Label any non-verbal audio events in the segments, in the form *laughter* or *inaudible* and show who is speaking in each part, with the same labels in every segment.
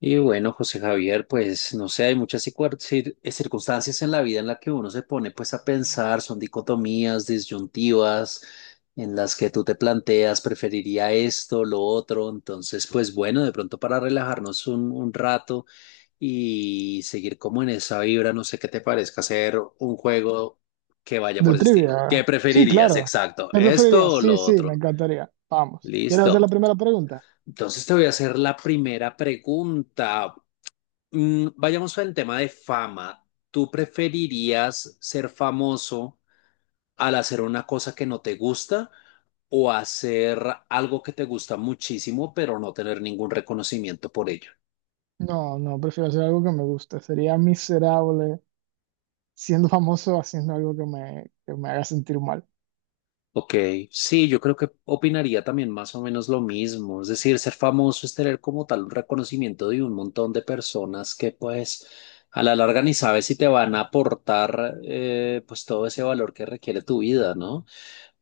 Speaker 1: Y bueno, José Javier, pues no sé, hay muchas circunstancias en la vida en la que uno se pone pues a pensar, son dicotomías, disyuntivas, en las que tú te planteas, preferiría esto, lo otro. Entonces pues bueno, de pronto para relajarnos un rato y seguir como en esa vibra, no sé qué te parezca hacer un juego que vaya
Speaker 2: De
Speaker 1: por ese estilo. ¿Qué
Speaker 2: trivia. Sí,
Speaker 1: preferirías?
Speaker 2: claro.
Speaker 1: Exacto,
Speaker 2: ¿Me preferiría?
Speaker 1: ¿esto o
Speaker 2: Sí,
Speaker 1: lo
Speaker 2: sí, me
Speaker 1: otro?
Speaker 2: encantaría. Vamos. ¿Quieres
Speaker 1: Listo.
Speaker 2: hacer la primera pregunta?
Speaker 1: Entonces te voy a hacer la primera pregunta. Vayamos al tema de fama. ¿Tú preferirías ser famoso al hacer una cosa que no te gusta, o hacer algo que te gusta muchísimo pero no tener ningún reconocimiento por ello?
Speaker 2: No, no, prefiero hacer algo que me guste. Sería miserable siendo famoso haciendo algo que me haga sentir mal.
Speaker 1: Ok, sí, yo creo que opinaría también más o menos lo mismo. Es decir, ser famoso es tener como tal un reconocimiento de un montón de personas que pues a la larga ni sabes si te van a aportar, pues todo ese valor que requiere tu vida, ¿no?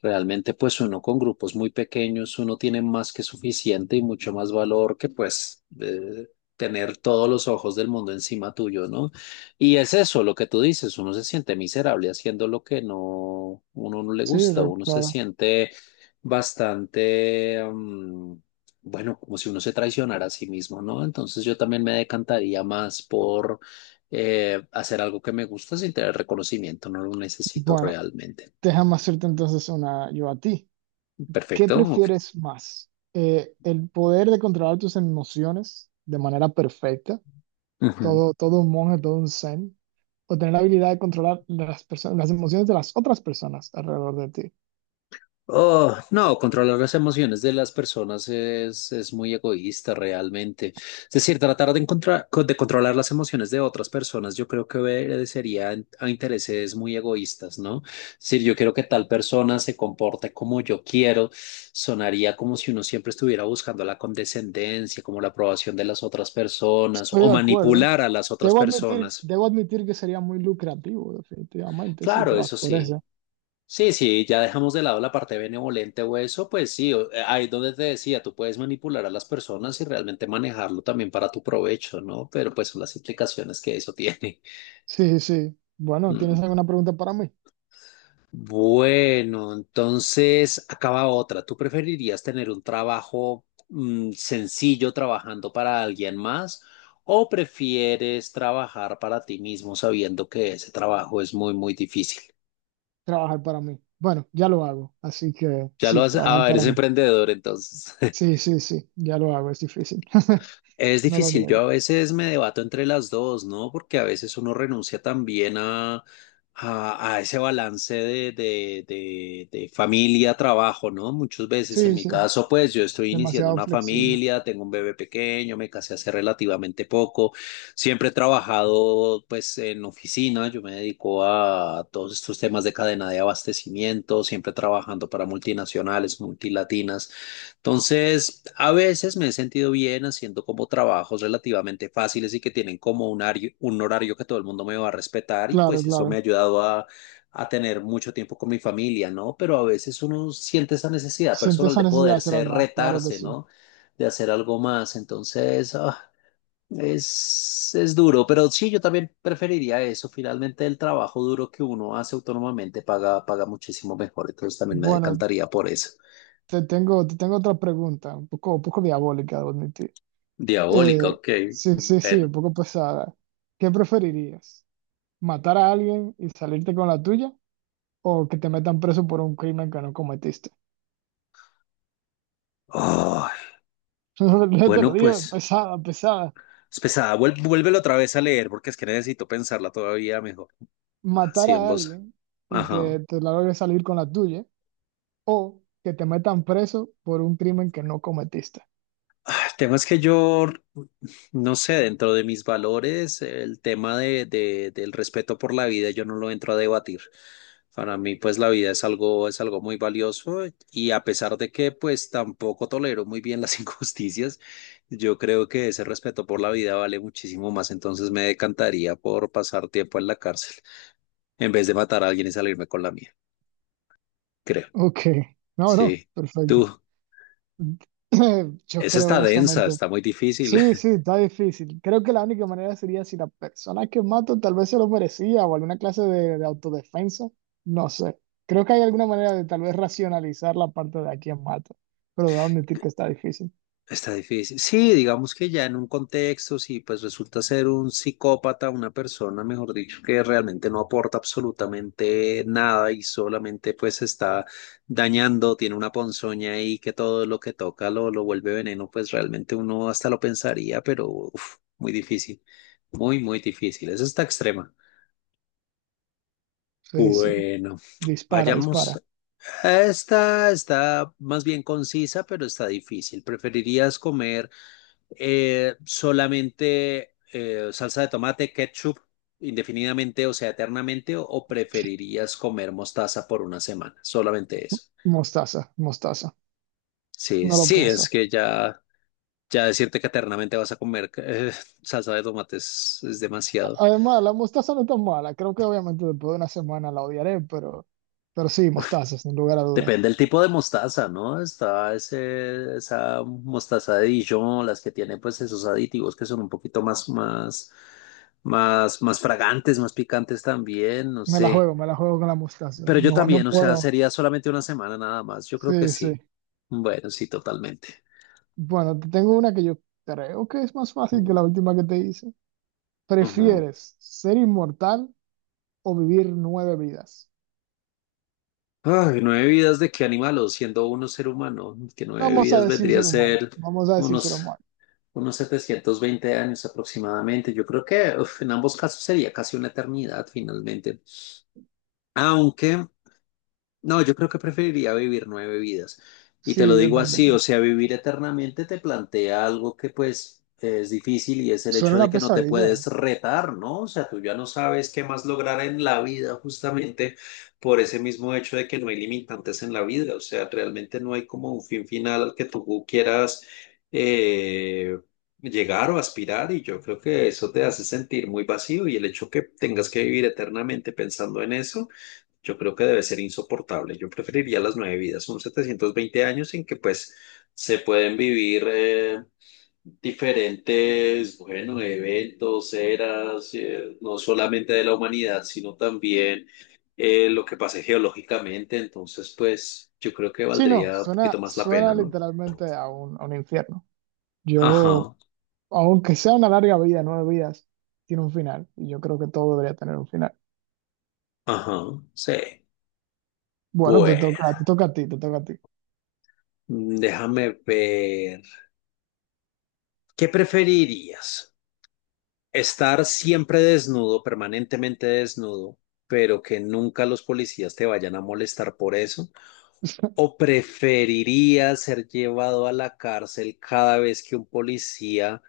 Speaker 1: Realmente, pues uno con grupos muy pequeños, uno tiene más que suficiente y mucho más valor que pues, tener todos los ojos del mundo encima tuyo, ¿no? Y es eso lo que tú dices, uno se siente miserable haciendo lo que no, uno no le gusta, uno se
Speaker 2: Claro.
Speaker 1: siente bastante, bueno, como si uno se traicionara a sí mismo, ¿no? Entonces yo también me decantaría más por, hacer algo que me gusta sin tener reconocimiento, no lo necesito
Speaker 2: Bueno,
Speaker 1: realmente.
Speaker 2: déjame hacerte entonces una yo a ti. ¿Qué
Speaker 1: Perfecto, ok.
Speaker 2: prefieres más? ¿El poder de controlar tus emociones de manera perfecta?
Speaker 1: Ujú.
Speaker 2: Todo un monje, todo un zen. ¿O tener la habilidad de controlar las personas, las emociones de las otras personas alrededor de ti?
Speaker 1: Oh, no, controlar las emociones de las personas es muy egoísta realmente. Es decir, tratar de encontrar, de controlar las emociones de otras personas, yo creo que obedecería a intereses muy egoístas, ¿no? Es decir, yo quiero que tal persona se comporte como yo quiero, sonaría como si uno siempre estuviera buscando la condescendencia, como la aprobación de las otras personas
Speaker 2: Estoy
Speaker 1: o
Speaker 2: de acuerdo.
Speaker 1: manipular a las otras
Speaker 2: Debo admitir,
Speaker 1: personas.
Speaker 2: debo admitir que sería muy lucrativo, definitivamente, si te
Speaker 1: Claro,
Speaker 2: vas
Speaker 1: eso
Speaker 2: por
Speaker 1: sí.
Speaker 2: eso.
Speaker 1: Sí, sí, ya dejamos de lado la parte benevolente o eso, pues sí, ahí donde te decía, tú puedes manipular a las personas y realmente manejarlo también para tu provecho, ¿no? Pero pues son las implicaciones que eso *laughs* tiene.
Speaker 2: Sí, sí. Bueno, ¿tienes
Speaker 1: Mm.
Speaker 2: alguna pregunta para mí?
Speaker 1: Bueno, entonces acaba otra. ¿Tú preferirías tener un trabajo, sencillo, trabajando para alguien más, o prefieres trabajar para ti mismo sabiendo que ese trabajo es muy, muy difícil?
Speaker 2: Trabajar para mí. Bueno, ya lo hago. Así que
Speaker 1: Ya lo
Speaker 2: sí,
Speaker 1: has,
Speaker 2: trabajar
Speaker 1: ah,
Speaker 2: para
Speaker 1: eres
Speaker 2: mí.
Speaker 1: emprendedor entonces.
Speaker 2: Sí, sí, sí. Ya lo hago. Es difícil. *laughs*
Speaker 1: Es
Speaker 2: No lo
Speaker 1: difícil, yo
Speaker 2: niego.
Speaker 1: a veces me debato entre las dos, ¿no? Porque a veces uno renuncia también a ese balance de familia, trabajo, ¿no? Muchas veces, en
Speaker 2: Sí,
Speaker 1: mi
Speaker 2: sí.
Speaker 1: caso, pues yo estoy iniciando
Speaker 2: Demasiado
Speaker 1: una
Speaker 2: flexible.
Speaker 1: familia, tengo un bebé pequeño, me casé hace relativamente poco, siempre he trabajado pues en oficina. Yo me dedico a todos estos temas de cadena de abastecimiento, siempre trabajando para multinacionales, multilatinas. Entonces, a veces me he sentido bien haciendo como trabajos relativamente fáciles y que tienen como un horario que todo el mundo me va a respetar, y
Speaker 2: Claro,
Speaker 1: pues eso me ha
Speaker 2: claro.
Speaker 1: ayudado a tener mucho tiempo con mi familia, ¿no? Pero a veces uno siente esa necesidad
Speaker 2: Siente
Speaker 1: personal
Speaker 2: esa
Speaker 1: de
Speaker 2: necesidad de hacer
Speaker 1: poderse
Speaker 2: al mar. Claro que
Speaker 1: retarse,
Speaker 2: sí.
Speaker 1: ¿no? De hacer algo más. Entonces, ah, es duro, pero sí, yo también preferiría eso. Finalmente, el trabajo duro que uno hace autónomamente paga, paga muchísimo mejor. Entonces, también me
Speaker 2: Bueno,
Speaker 1: decantaría por eso.
Speaker 2: te tengo otra pregunta. Un poco diabólica, debo admitir. Eh,
Speaker 1: Diabólica, ok.
Speaker 2: sí, sí, sí.
Speaker 1: Bueno,
Speaker 2: Un poco pesada. ¿Qué preferirías? Matar a alguien y salirte con la tuya, o que te metan preso por un crimen que no cometiste.
Speaker 1: ah,
Speaker 2: *laughs* Yo te lo
Speaker 1: bueno,
Speaker 2: digo,
Speaker 1: pues
Speaker 2: pesada, pesada.
Speaker 1: es pesada. Vuélvelo otra vez a leer porque es que necesito pensarla todavía mejor.
Speaker 2: Matar
Speaker 1: Así en
Speaker 2: a
Speaker 1: voz.
Speaker 2: alguien y
Speaker 1: Ajá.
Speaker 2: que te la logres salir con la tuya, o que te metan preso por un crimen que no cometiste.
Speaker 1: Ah, el tema es que yo, no sé, dentro de mis valores, el tema del respeto por la vida, yo no lo entro a debatir. Para mí, pues la vida es algo muy valioso, y a pesar de que pues tampoco tolero muy bien las *laughs* injusticias, yo creo que ese respeto por la vida vale muchísimo más. Entonces me decantaría por pasar tiempo en la cárcel en vez de matar a alguien y salirme con la mía, creo.
Speaker 2: Ok, no, no,
Speaker 1: Sí.
Speaker 2: perfecto.
Speaker 1: Tú,
Speaker 2: *clears throat* Yo
Speaker 1: Esa
Speaker 2: creo
Speaker 1: está densa,
Speaker 2: honestamente.
Speaker 1: está muy difícil.
Speaker 2: Sí, sí, está difícil. Creo que la única manera sería si la persona que mato tal vez se lo merecía o alguna clase de autodefensa. No sé. Creo que hay alguna manera de tal vez racionalizar la parte de a quién mato. Pero debo admitir que está difícil.
Speaker 1: Está difícil. Sí, digamos que ya en un contexto, si pues resulta ser un psicópata, una persona, mejor dicho, que realmente no aporta absolutamente nada y solamente pues está dañando, tiene una ponzoña ahí que todo lo que toca lo vuelve veneno. Pues realmente uno hasta lo pensaría, pero uf, muy difícil, muy, muy difícil. Eso está extrema.
Speaker 2: Sí, sí.
Speaker 1: Bueno,
Speaker 2: Dispara, dispara.
Speaker 1: vayamos. Esta está más bien concisa, pero está difícil. ¿Preferirías comer solamente, salsa de tomate, ketchup, indefinidamente, o sea, eternamente, o preferirías comer mostaza por una semana? Solamente eso.
Speaker 2: Mostaza, mostaza.
Speaker 1: Sí,
Speaker 2: No lo
Speaker 1: sí, es
Speaker 2: pienso.
Speaker 1: que ya decirte que eternamente vas a comer *laughs* salsa de tomate es demasiado.
Speaker 2: Además, la mostaza no es tan mala. Creo que obviamente después de una semana la odiaré, pero sí, mostaza, sin lugar a duda.
Speaker 1: Depende del tipo de mostaza, ¿no? Está ese, esa mostaza de Dijon, las que tienen pues esos aditivos que son un poquito más, más fragantes, más picantes también, no
Speaker 2: Me la
Speaker 1: sé.
Speaker 2: juego, me la juego con la mostaza.
Speaker 1: Pero yo
Speaker 2: No, no
Speaker 1: también, o sea,
Speaker 2: puedo.
Speaker 1: sería solamente una semana nada más. Yo creo que
Speaker 2: Sí, sí.
Speaker 1: sí. Bueno, sí, totalmente.
Speaker 2: Bueno, te tengo una que yo creo que es más fácil que la última que te hice.
Speaker 1: Ajá.
Speaker 2: ¿Prefieres ser inmortal o vivir nueve vidas?
Speaker 1: Ay, nueve vidas de qué animal, o siendo uno ser humano, que nueve
Speaker 2: Vamos a
Speaker 1: vidas
Speaker 2: decir
Speaker 1: vendría a
Speaker 2: ser humano.
Speaker 1: ser
Speaker 2: Vamos a decir ser
Speaker 1: unos,
Speaker 2: humano.
Speaker 1: unos 720 años aproximadamente. Yo creo que uf, en ambos casos sería casi una eternidad finalmente. Aunque no, yo creo que preferiría vivir nueve vidas. Y te lo
Speaker 2: Sí, yo
Speaker 1: digo
Speaker 2: también.
Speaker 1: así, o sea, vivir eternamente te plantea algo que pues es difícil, y es el
Speaker 2: Suena
Speaker 1: hecho de
Speaker 2: una
Speaker 1: que no te
Speaker 2: pesadilla, ¿eh?
Speaker 1: puedes retar, ¿no? O sea, tú ya no sabes qué más lograr en la vida justamente por ese mismo hecho de que no hay limitantes en la vida. O sea, realmente no hay como un fin final al que tú quieras, eh, llegar o aspirar. Y yo creo que eso te hace sentir muy vacío, y el hecho que tengas que vivir eternamente pensando en eso. Yo creo que debe ser insoportable. Yo preferiría las nueve vidas. Son 720 años en que pues se pueden vivir, diferentes, bueno, eventos, eras, no solamente de la humanidad, sino también, lo que pase geológicamente. Entonces, pues yo creo que
Speaker 2: Sí, no,
Speaker 1: valdría un poquito
Speaker 2: suena,
Speaker 1: más la
Speaker 2: suena
Speaker 1: pena, ¿no?
Speaker 2: literalmente a un infierno. Yo,
Speaker 1: Ajá,
Speaker 2: aunque sea una larga vida, nueve vidas, tiene un final. Y yo creo que todo debería tener un final.
Speaker 1: ajá, sí.
Speaker 2: Bueno, te toca,
Speaker 1: Bueno,
Speaker 2: te toca a ti, te toca a ti.
Speaker 1: déjame ver. ¿Qué preferirías? Estar siempre desnudo, permanentemente desnudo, pero que nunca los policías te vayan a molestar por eso, ¿o preferirías ser llevado a la cárcel cada vez que un policía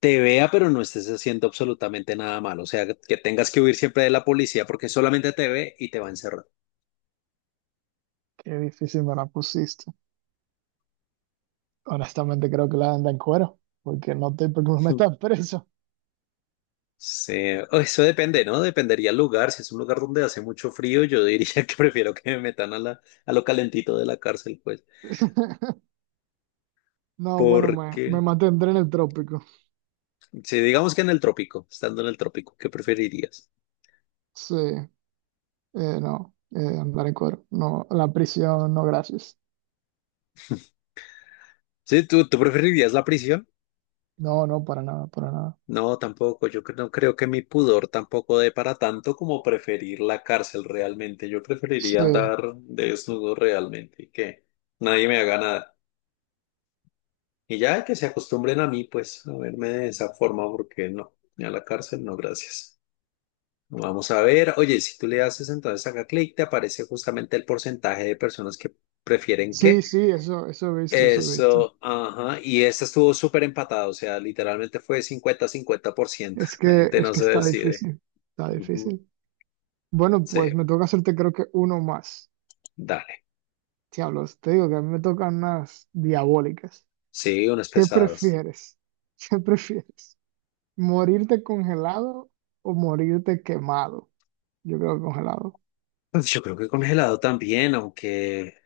Speaker 1: te vea, pero no estés haciendo absolutamente nada malo? O sea, que tengas que huir siempre de la policía porque solamente te ve y te va a encerrar.
Speaker 2: Qué difícil me la pusiste. Honestamente creo que la anda en cuero, porque no te porque me
Speaker 1: *laughs*
Speaker 2: estás preso.
Speaker 1: Sí, o eso depende, ¿no? Dependería el lugar. Si es un lugar donde hace mucho frío, yo diría *laughs* que prefiero que me metan a la, a lo calentito de la cárcel, pues.
Speaker 2: *laughs* No, bueno,
Speaker 1: Porque
Speaker 2: me mantendré en el trópico.
Speaker 1: sí, digamos que en el trópico, estando en el trópico, ¿qué preferirías?
Speaker 2: Sí, no, andar en cuero. No, la prisión, no, gracias.
Speaker 1: Sí, ¿tú preferirías la prisión?
Speaker 2: No, no, para nada, para nada.
Speaker 1: No, tampoco. Yo no creo que mi pudor tampoco dé para tanto como preferir la cárcel realmente. Yo
Speaker 2: Sí,
Speaker 1: preferiría andar desnudo realmente, y que nadie me haga nada. Y ya que se acostumbren a mí, pues, a verme de esa forma, porque no, ni a la cárcel, no, gracias. Vamos a ver. Oye, si tú le haces entonces acá clic, te aparece justamente el porcentaje de personas que prefieren qué.
Speaker 2: sí, sí, eso he visto, eso he visto.
Speaker 1: Eso, ajá, y esta estuvo súper empatado, o sea, literalmente fue 50-50%.
Speaker 2: Es que,
Speaker 1: La gente
Speaker 2: es
Speaker 1: no
Speaker 2: que
Speaker 1: se
Speaker 2: está
Speaker 1: decide.
Speaker 2: difícil, está
Speaker 1: Ujú.
Speaker 2: difícil. Bueno,
Speaker 1: Sí,
Speaker 2: pues me toca hacerte creo que uno más.
Speaker 1: dale.
Speaker 2: Diablos, te digo que a mí me tocan unas diabólicas.
Speaker 1: Sí, unas
Speaker 2: ¿Qué
Speaker 1: pesadas.
Speaker 2: prefieres? *laughs* ¿Qué prefieres? ¿Morirte congelado o morirte quemado? Yo creo que congelado.
Speaker 1: Pues yo creo que congelado también, aunque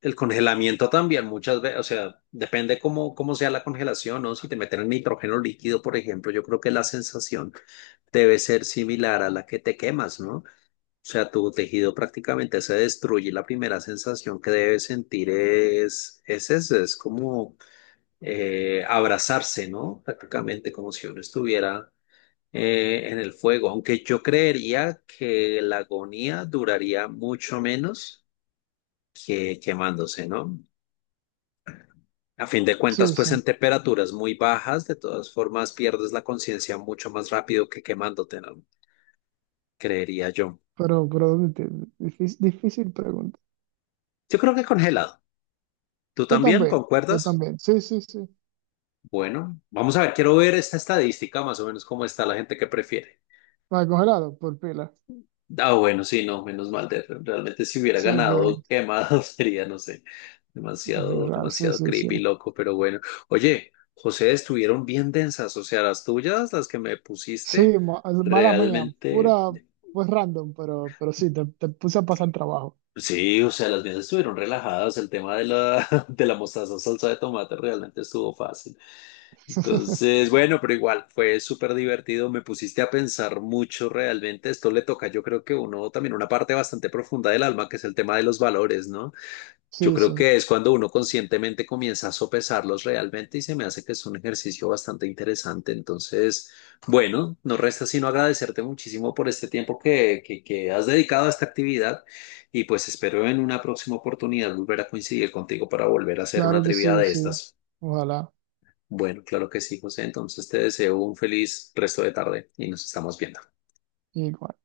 Speaker 1: el congelamiento también muchas veces, o sea, depende cómo, sea la congelación, ¿no? Si te meten el nitrógeno líquido, por ejemplo, yo creo que la sensación debe ser similar a la que te quemas, ¿no? Sea, tu tejido prácticamente se destruye. La primera sensación que debes sentir es eso, es como, abrazarse, ¿no? Prácticamente como si uno estuviera, en el fuego. Aunque yo creería que la agonía duraría mucho menos que quemándose, ¿no? A fin de
Speaker 2: Sí,
Speaker 1: cuentas, pues
Speaker 2: sí.
Speaker 1: en temperaturas muy bajas, de todas formas, pierdes la conciencia mucho más rápido que quemándote, ¿no? Creería yo.
Speaker 2: Pero, difícil, difícil pregunta.
Speaker 1: Yo creo que congelado. ¿Tú
Speaker 2: Yo
Speaker 1: también
Speaker 2: también, yo
Speaker 1: concuerdas?
Speaker 2: también. Sí, sí, sí.
Speaker 1: Bueno, vamos a ver, quiero ver esta estadística más o menos cómo está la gente que prefiere.
Speaker 2: Para congelado, por pila.
Speaker 1: Ah, bueno, sí, no, menos mal. Realmente si hubiera
Speaker 2: Sí, que.
Speaker 1: ganado quemado, *laughs* sería, no sé, demasiado,
Speaker 2: Sí,
Speaker 1: demasiado
Speaker 2: sí, sí.
Speaker 1: creepy, loco, pero bueno. Oye, José, estuvieron bien densas, o sea, las tuyas, las que me pusiste,
Speaker 2: Mala mía.
Speaker 1: realmente,
Speaker 2: Pura, pues random, pero sí, te puse a pasar trabajo.
Speaker 1: sí, o sea, las mías estuvieron relajadas. El tema de la, *laughs* de la mostaza, salsa de tomate realmente estuvo fácil.
Speaker 2: *laughs*
Speaker 1: Entonces, bueno, pero igual fue súper divertido, me pusiste a pensar mucho realmente. Esto le toca yo creo que uno también una parte bastante profunda del alma, que es el tema de los valores, ¿no? Yo
Speaker 2: Sí,
Speaker 1: creo
Speaker 2: sí.
Speaker 1: que es cuando uno conscientemente comienza a sopesarlos realmente, y se me hace que es un ejercicio bastante interesante. Entonces, bueno, no resta sino agradecerte muchísimo por este tiempo que has dedicado a esta actividad, y pues espero en una próxima oportunidad volver a coincidir contigo para volver a hacer una
Speaker 2: Claro que
Speaker 1: trivia
Speaker 2: sí,
Speaker 1: de
Speaker 2: sí.
Speaker 1: estas.
Speaker 2: Ojalá.
Speaker 1: Bueno, claro que sí, José. Entonces te deseo un feliz resto de tarde y nos estamos viendo.
Speaker 2: Igual.